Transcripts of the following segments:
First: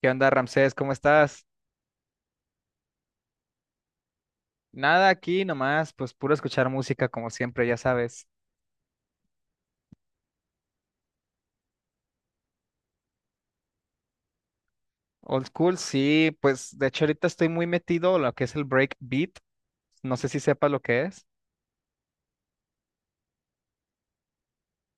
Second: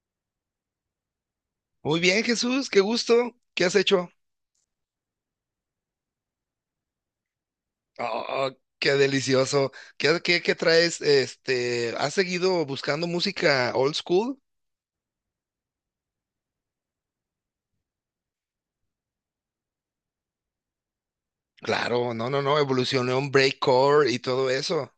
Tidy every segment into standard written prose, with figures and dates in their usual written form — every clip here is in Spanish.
¿Qué onda, Ramsés? ¿Cómo estás? Muy bien, Jesús, qué gusto. ¿Qué has hecho? Nada aquí nomás, pues puro escuchar música como siempre, ya sabes. Oh, qué delicioso. ¿Qué traes? Este, ¿has seguido buscando música old school? Old school, sí, pues de hecho ahorita estoy muy metido en lo que es el breakbeat. No sé si sepas lo que es. Claro, no, no, no, evolucionó en breakcore y todo eso.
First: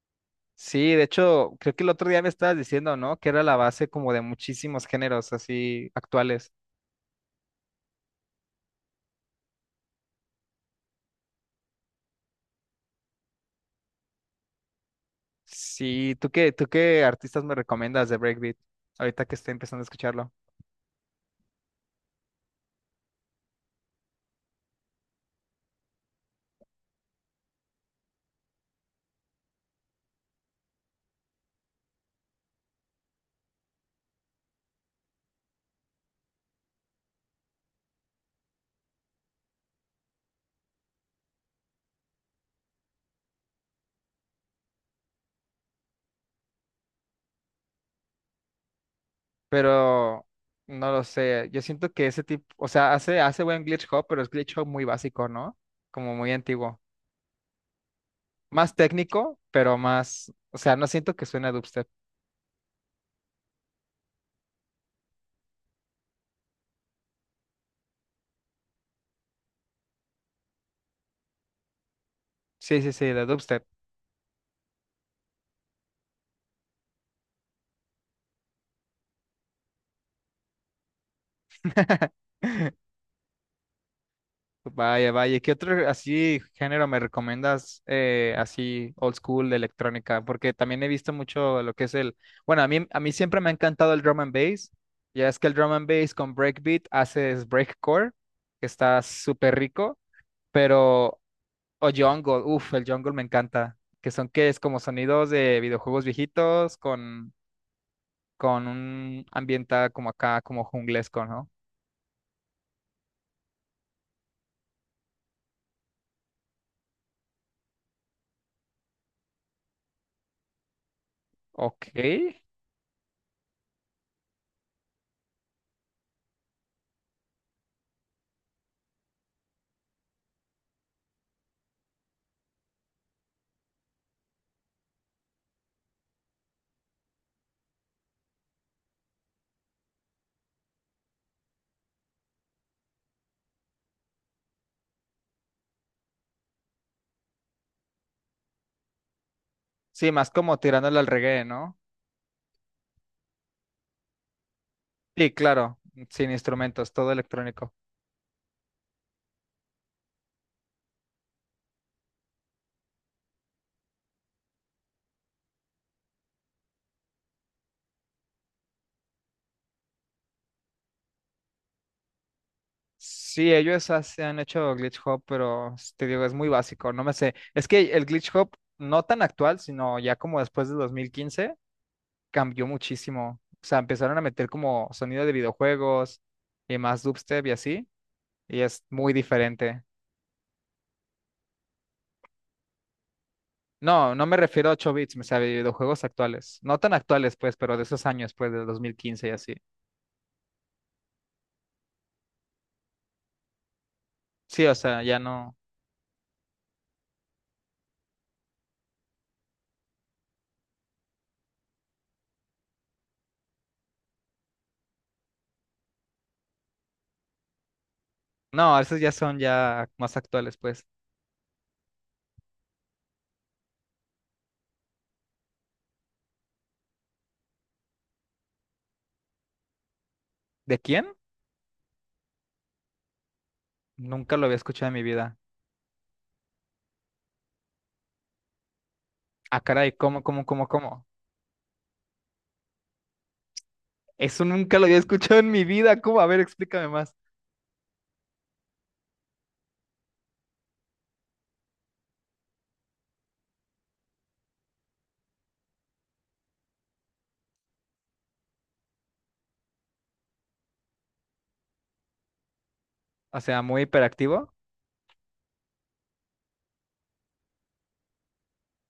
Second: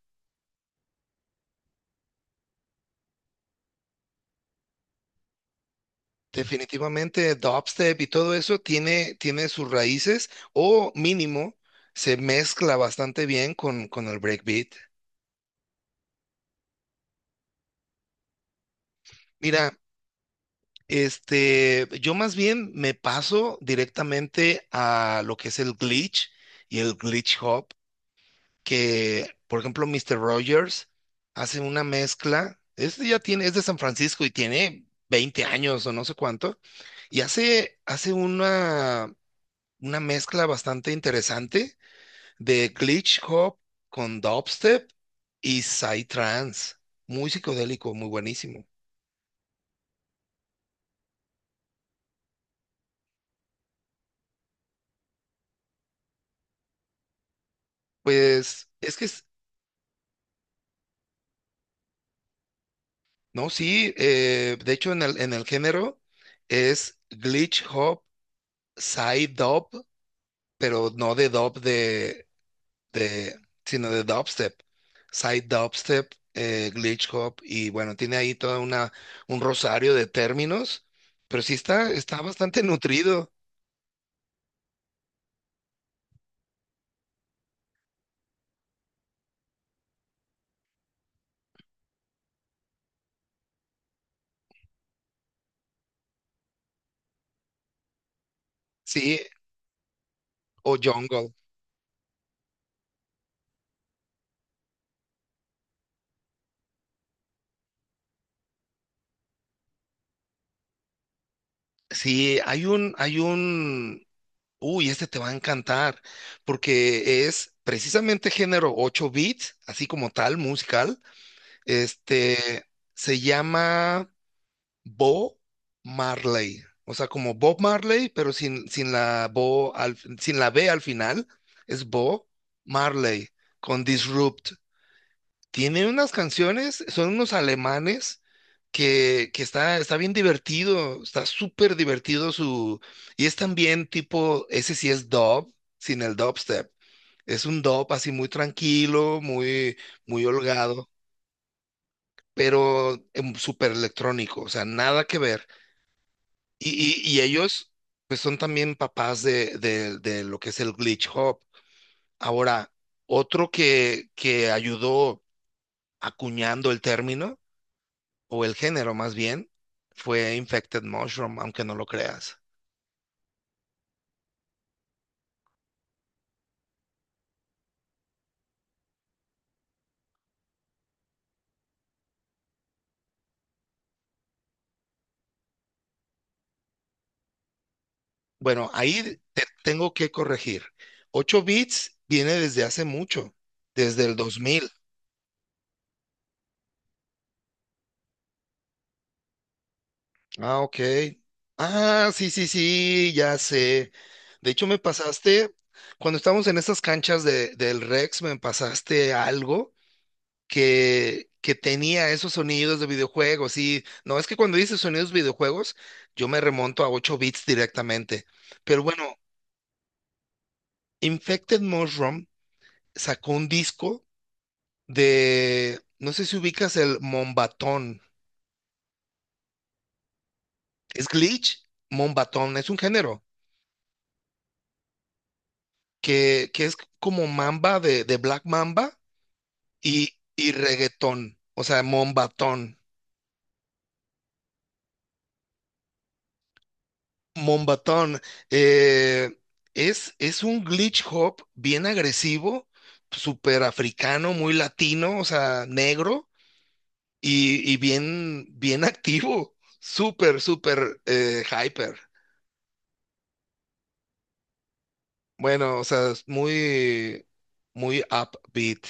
Sí, de hecho, creo que el otro día me estabas diciendo, ¿no? Que era la base como de muchísimos géneros así actuales. Definitivamente dubstep y todo eso tiene sus raíces o mínimo se mezcla bastante bien con el breakbeat. Sí, ¿tú qué artistas me recomiendas de breakbeat? Ahorita que estoy Mira, empezando a escucharlo. este, yo más bien me paso directamente a lo que es el glitch y el glitch hop. Que, por ejemplo, Mr. Rogers hace una mezcla, este ya tiene, es de San Francisco y tiene 20 años o no sé cuánto, y hace una mezcla bastante interesante de glitch hop con dubstep y psytrance, muy psicodélico, muy buenísimo. Pero no lo sé. Yo siento que ese tipo, o sea, hace buen glitch hop, pero es glitch hop muy básico, ¿no? Como muy antiguo. Pues Más es que, técnico, pero más, o sea, no siento que suene a dubstep. no, sí, de hecho en el género es glitch hop, psy dub, pero no de dub Sí, sí, sí, de de, dubstep. sino de dubstep, side dubstep, glitch hop y bueno, tiene ahí toda una un rosario de términos, pero sí está bastante nutrido, Vaya, vaya. ¿Qué otro así género me recomiendas así old school de electrónica? Porque también he visto mucho lo que es el, bueno, a mí siempre me ha encantado el drum and bass. Ya es que el drum and bass con breakbeat haces breakcore, que está sí, súper rico, o pero jungle. o Jungle, uff, el Jungle me encanta. Que son que es como sonidos de videojuegos viejitos con un ambiente como acá, como junglesco, ¿no? Sí, hay un este te va a encantar porque es precisamente género 8 bits, así como tal musical, Ok. este se llama Bo Marley. O sea, como Bob Marley, pero sin, sin la sin la B al final. Es Bo Marley con Disrupt. Tiene unas canciones, son unos alemanes que está, está bien divertido, está súper divertido su... Y es también tipo, ese sí es dub, sin el dubstep. Es un dub así muy tranquilo, muy, Sí, muy más como holgado, tirándole al reggae, ¿no? pero súper electrónico, o sea, nada que Sí, ver. claro, sin Y, instrumentos, todo y ellos, electrónico. pues son también papás de, de lo que es el glitch hop. Ahora, otro que ayudó acuñando el término, o el género más bien, fue Infected Mushroom, aunque no lo creas. Sí, ellos hace- han hecho glitch hop, pero s- te digo, es muy básico, no me sé. Es que el glitch hop, no tan actual, sino ya como después de 2015, cambió muchísimo. O sea, empezaron a meter como sonido de videojuegos y más dubstep y así. Y Bueno, es muy ahí te diferente. tengo que corregir. 8 bits viene desde hace mucho, desde No, el no me dos refiero mil. a 8 bits, me sea, videojuegos actuales. No tan actuales, pues, pero de esos años, pues, del 2015 y así. Ah, ok. Ah, sí, sí, sí, ya sé. De Sí, hecho, o me sea, ya pasaste, no. cuando estábamos en estas canchas de, del Rex, me pasaste algo que tenía esos sonidos de videojuegos. Sí, no, es que cuando dices sonidos videojuegos, yo me remonto a 8 bits directamente. No, Pero esos ya bueno, son ya más actuales, pues. Infected Mushroom sacó un disco de, no sé si ubicas el Mombatón. ¿De ¿Es quién? glitch? Mombatón, es un género. Nunca lo había escuchado en mi vida. Que es como Mamba de Black Mamba Ah, caray, y, ¿cómo, cómo, y cómo, cómo? reggaetón, o sea, Mombatón. Eso nunca lo había escuchado en mi vida. ¿Cómo? A ver, explícame más. Mombatón eh, es un glitch hop bien agresivo, súper africano, muy latino, o sea, negro y bien, bien activo, súper, súper hyper. O sea, muy hiperactivo. Bueno, o sea, es muy, muy upbeat.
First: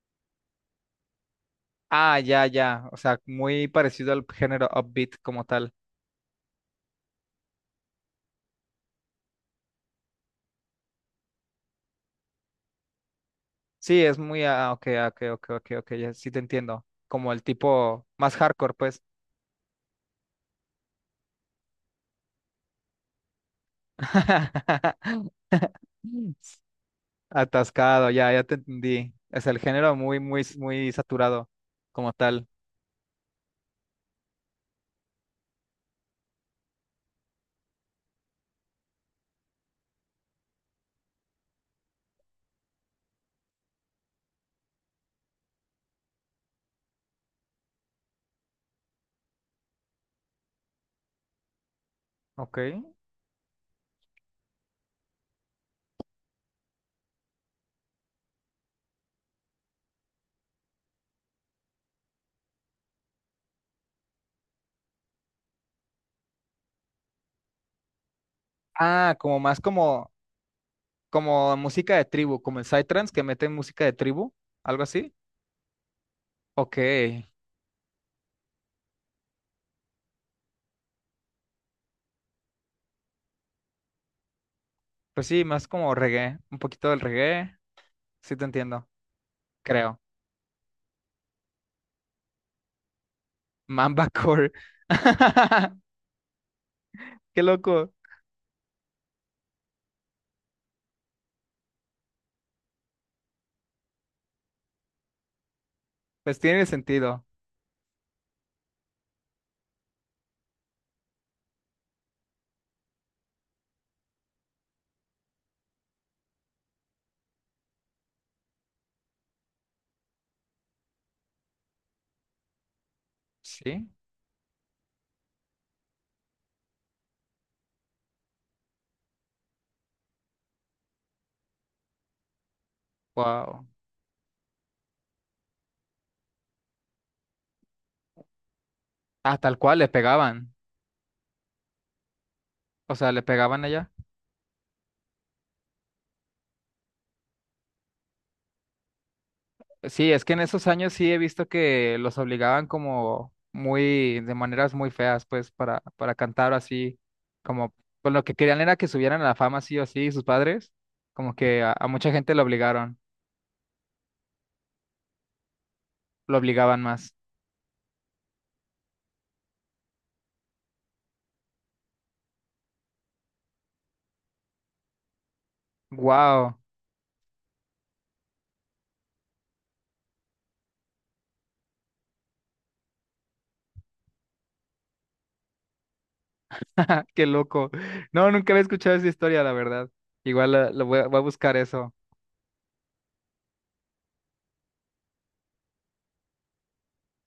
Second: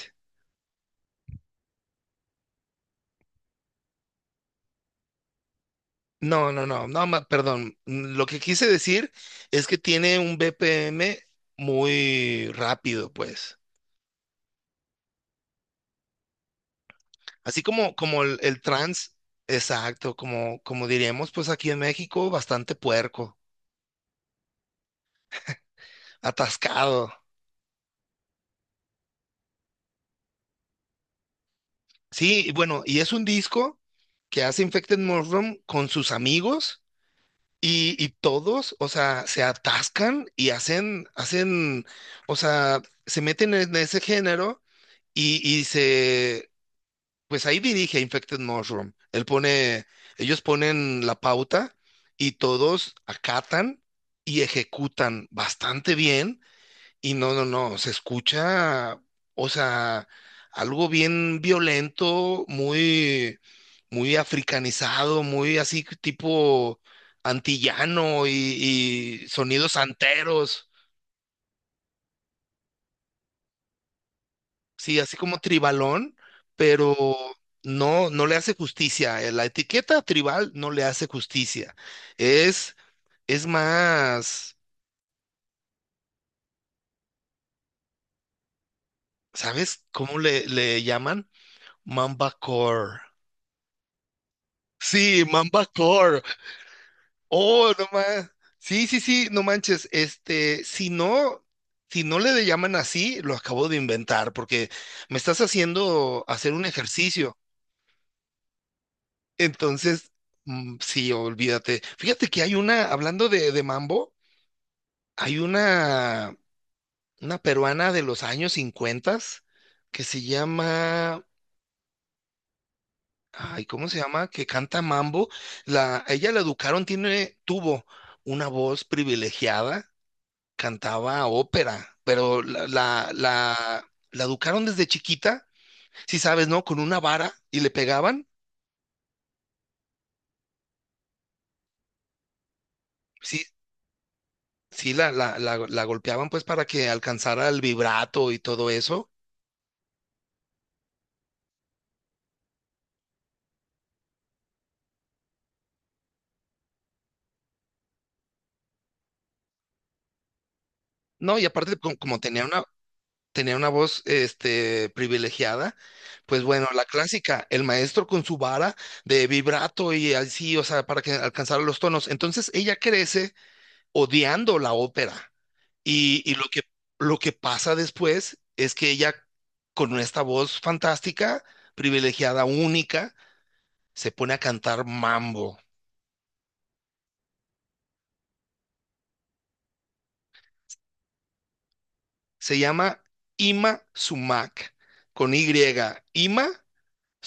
Ah, ya, ya. O sea, muy parecido al género upbeat como tal. No, no, no, no, perdón. Lo que quise decir es que tiene un BPM muy rápido, pues. Sí, es muy. Ah, ok, ah, ok, ok, ok, ok. Ya, sí te entiendo. Como el Así como, tipo como más el hardcore, pues. trans, exacto, como, como diríamos, pues aquí en México, bastante puerco, atascado. Atascado, ya, ya te entendí. Es el género muy, muy, muy saturado como Sí, tal. y bueno, y es un disco que hace Infected Mushroom con sus amigos y todos, o sea, se atascan y hacen, hacen, o sea, se meten en ese género y, y se. Pues ahí dirige Infected Mushroom. Él pone, ellos ponen la pauta y Ok. todos acatan y ejecutan bastante bien. Y no, no, no, se escucha, o sea, algo bien violento, muy, muy africanizado, muy así tipo antillano Ah, y como más sonidos como, anteros. como música de tribu, como el psytrance que mete música de tribu, algo Sí, así. así como tribalón, Ok. pero no, no le hace justicia. La etiqueta tribal no le hace justicia. Es, es más, Pues sí, más como reggae, un poquito del reggae. Sí te entiendo, ¿sabes creo. cómo le llaman? Mambacore. Mamba core. Sí, Mambacore. Qué Oh, no loco. más. Sí, sí, sí, no manches. Este, si no, si no le llaman así, lo acabo de inventar, porque me estás haciendo Pues hacer un tiene sentido. ejercicio. Entonces, sí, olvídate. Fíjate que hay una, hablando de mambo, hay una peruana de los años 50 que se llama, ay, Sí. ¿cómo se llama? Que canta mambo. La, a ella la educaron, tiene, tuvo una voz privilegiada, cantaba ópera, pero la, la, Wow. la, la educaron desde chiquita, si sabes, ¿no? Con una vara y le pegaban. Ah, tal cual le pegaban. O sea, le Sí, pegaban allá. sí la golpeaban pues para que alcanzara el vibrato y todo eso. Sí, es que en esos años sí he visto que los obligaban como muy, de maneras muy feas, pues, para cantar así, como, pues lo que querían era que subieran a la fama sí o sí, sus padres, como No, y que a, aparte a mucha como, gente lo obligaron, tenía una voz este, privilegiada, lo pues bueno, obligaban la más. clásica, el maestro con su vara de vibrato y así, o sea, para que alcanzara los tonos. Entonces ella crece odiando la ópera. Y ¡Wow! Lo que pasa después es que ella, con esta voz fantástica, privilegiada, única, se pone a cantar mambo. ¡Qué loco! No, nunca había escuchado esa historia, la verdad. Igual lo voy, a voy a buscar eso. Se llama Ima Sumac, con Y, Ima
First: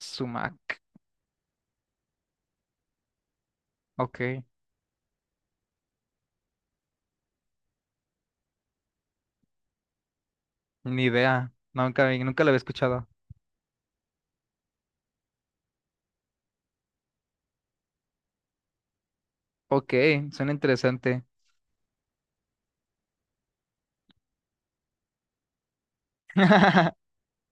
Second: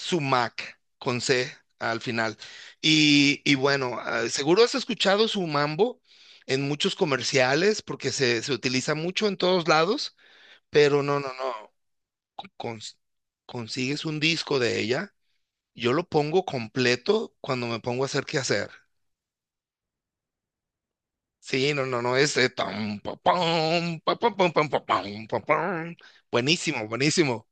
Sumac. con C al final. Y bueno, ah, Ok, seguro has escuchado su mambo en muchos comerciales porque se utiliza mucho en todos lados, pero ni no, no, idea. no. Nunca, nunca lo había cons- escuchado. Consigues un disco de ella, yo lo pongo completo cuando me pongo a hacer qué hacer. Ok, suena interesante. Sí, no, no, no, es... tam, pa, pam, pam, pam, pa, pam, pa, pam. Buenísimo, buenísimo.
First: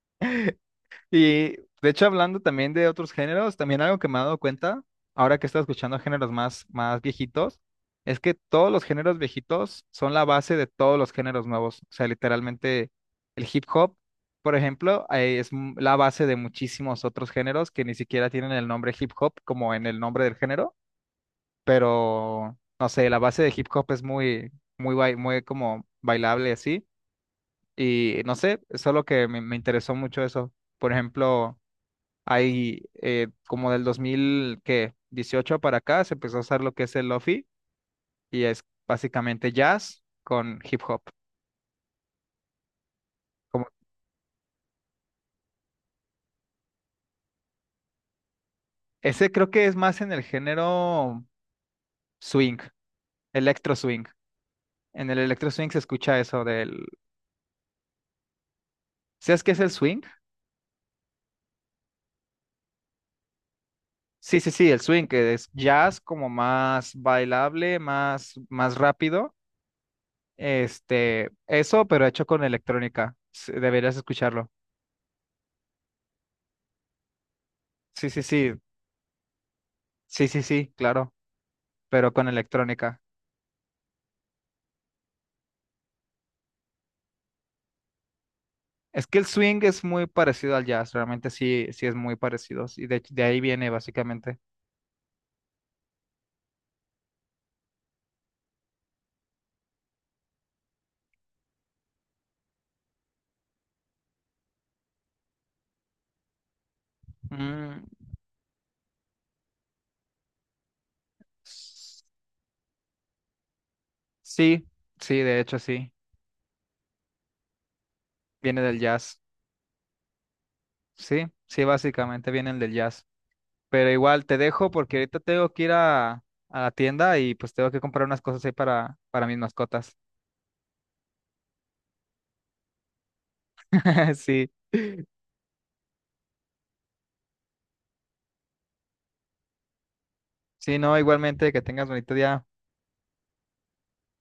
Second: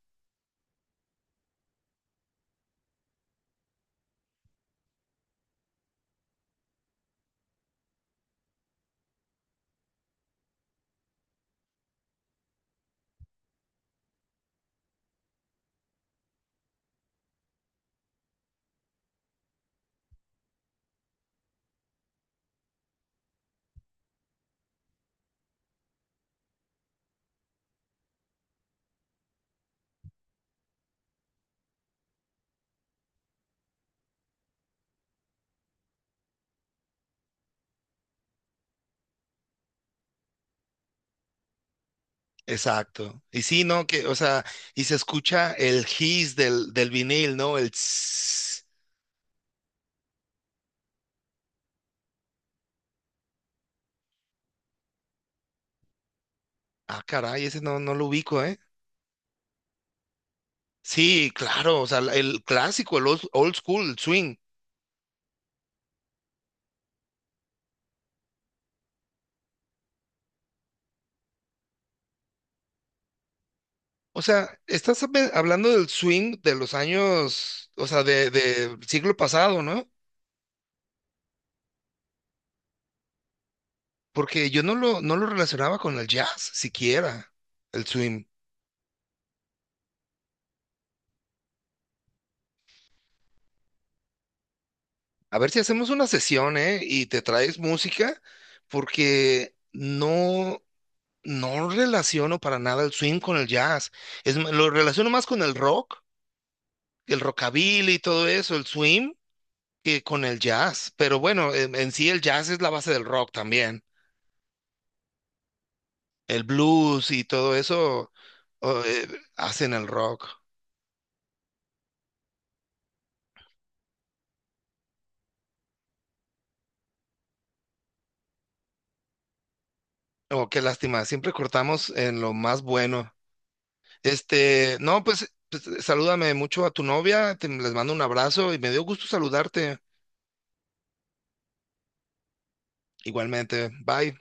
Y de hecho, hablando también de otros géneros, también algo que me he dado cuenta, ahora que estoy escuchando géneros más, más viejitos, es que todos los géneros viejitos son la base de todos los géneros nuevos. O sea, literalmente el hip hop, por ejemplo, es m- la base de muchísimos otros géneros que ni siquiera tienen el nombre hip hop como en el nombre del género, pero no sé, la base de hip hop es muy, muy, bai- muy como bailable y así. Y no sé, solo que me interesó mucho eso. Por ejemplo. Hay como del 2000 ¿qué? 18 para acá se empezó a usar lo que es el lofi y es básicamente jazz con hip hop. Exacto. Y sí, Como, ¿no? Que, o sea, y se escucha el hiss del vinil, ¿no? El tss. ese creo que es más en el género swing, electro swing. En el electro swing se escucha eso del... Ah, caray, ese no, no lo ubico, ¿eh? ¿Sabes qué es el swing? Sí, claro, o sea, el clásico, el old, old school, el swing. Sí, sí, sí, el swing, que es jazz como más bailable, más, más rápido. Este, eso, pero hecho con electrónica. S- Deberías O escucharlo. sea, estás hablando del swing de los años, o sea, Sí, sí, sí, de siglo pasado, ¿no? sí, sí, sí, claro, pero con electrónica. Porque yo no lo, no lo relacionaba con el jazz, siquiera, el swing. Es que el swing es muy parecido al jazz, realmente sí, sí es muy parecido, y de ahí viene básicamente. A ver si hacemos una sesión, ¿eh? Y te traes música, porque no. No relaciono para nada el swing con el jazz. Es, lo relaciono más con el rock, el Mm, rockabilly y todo eso, el swing, que con el jazz. Pero bueno, en s- sí el jazz es la base del rock también. sí, sí, de hecho sí, El blues y todo eso viene del o, jazz, hacen el rock. sí, sí, básicamente vienen del jazz. Pero igual te dejo porque ahorita tengo que ir a la tienda y pues tengo que comprar unas cosas ahí para mis mascotas. Oh, qué lástima, siempre cortamos en lo más bueno. Sí, Este, no, pues, pues, salúdame mucho a tu novia, les mando un abrazo y me dio gusto saludarte. sí, no, igualmente que tengas bonito día. Igualmente, bye.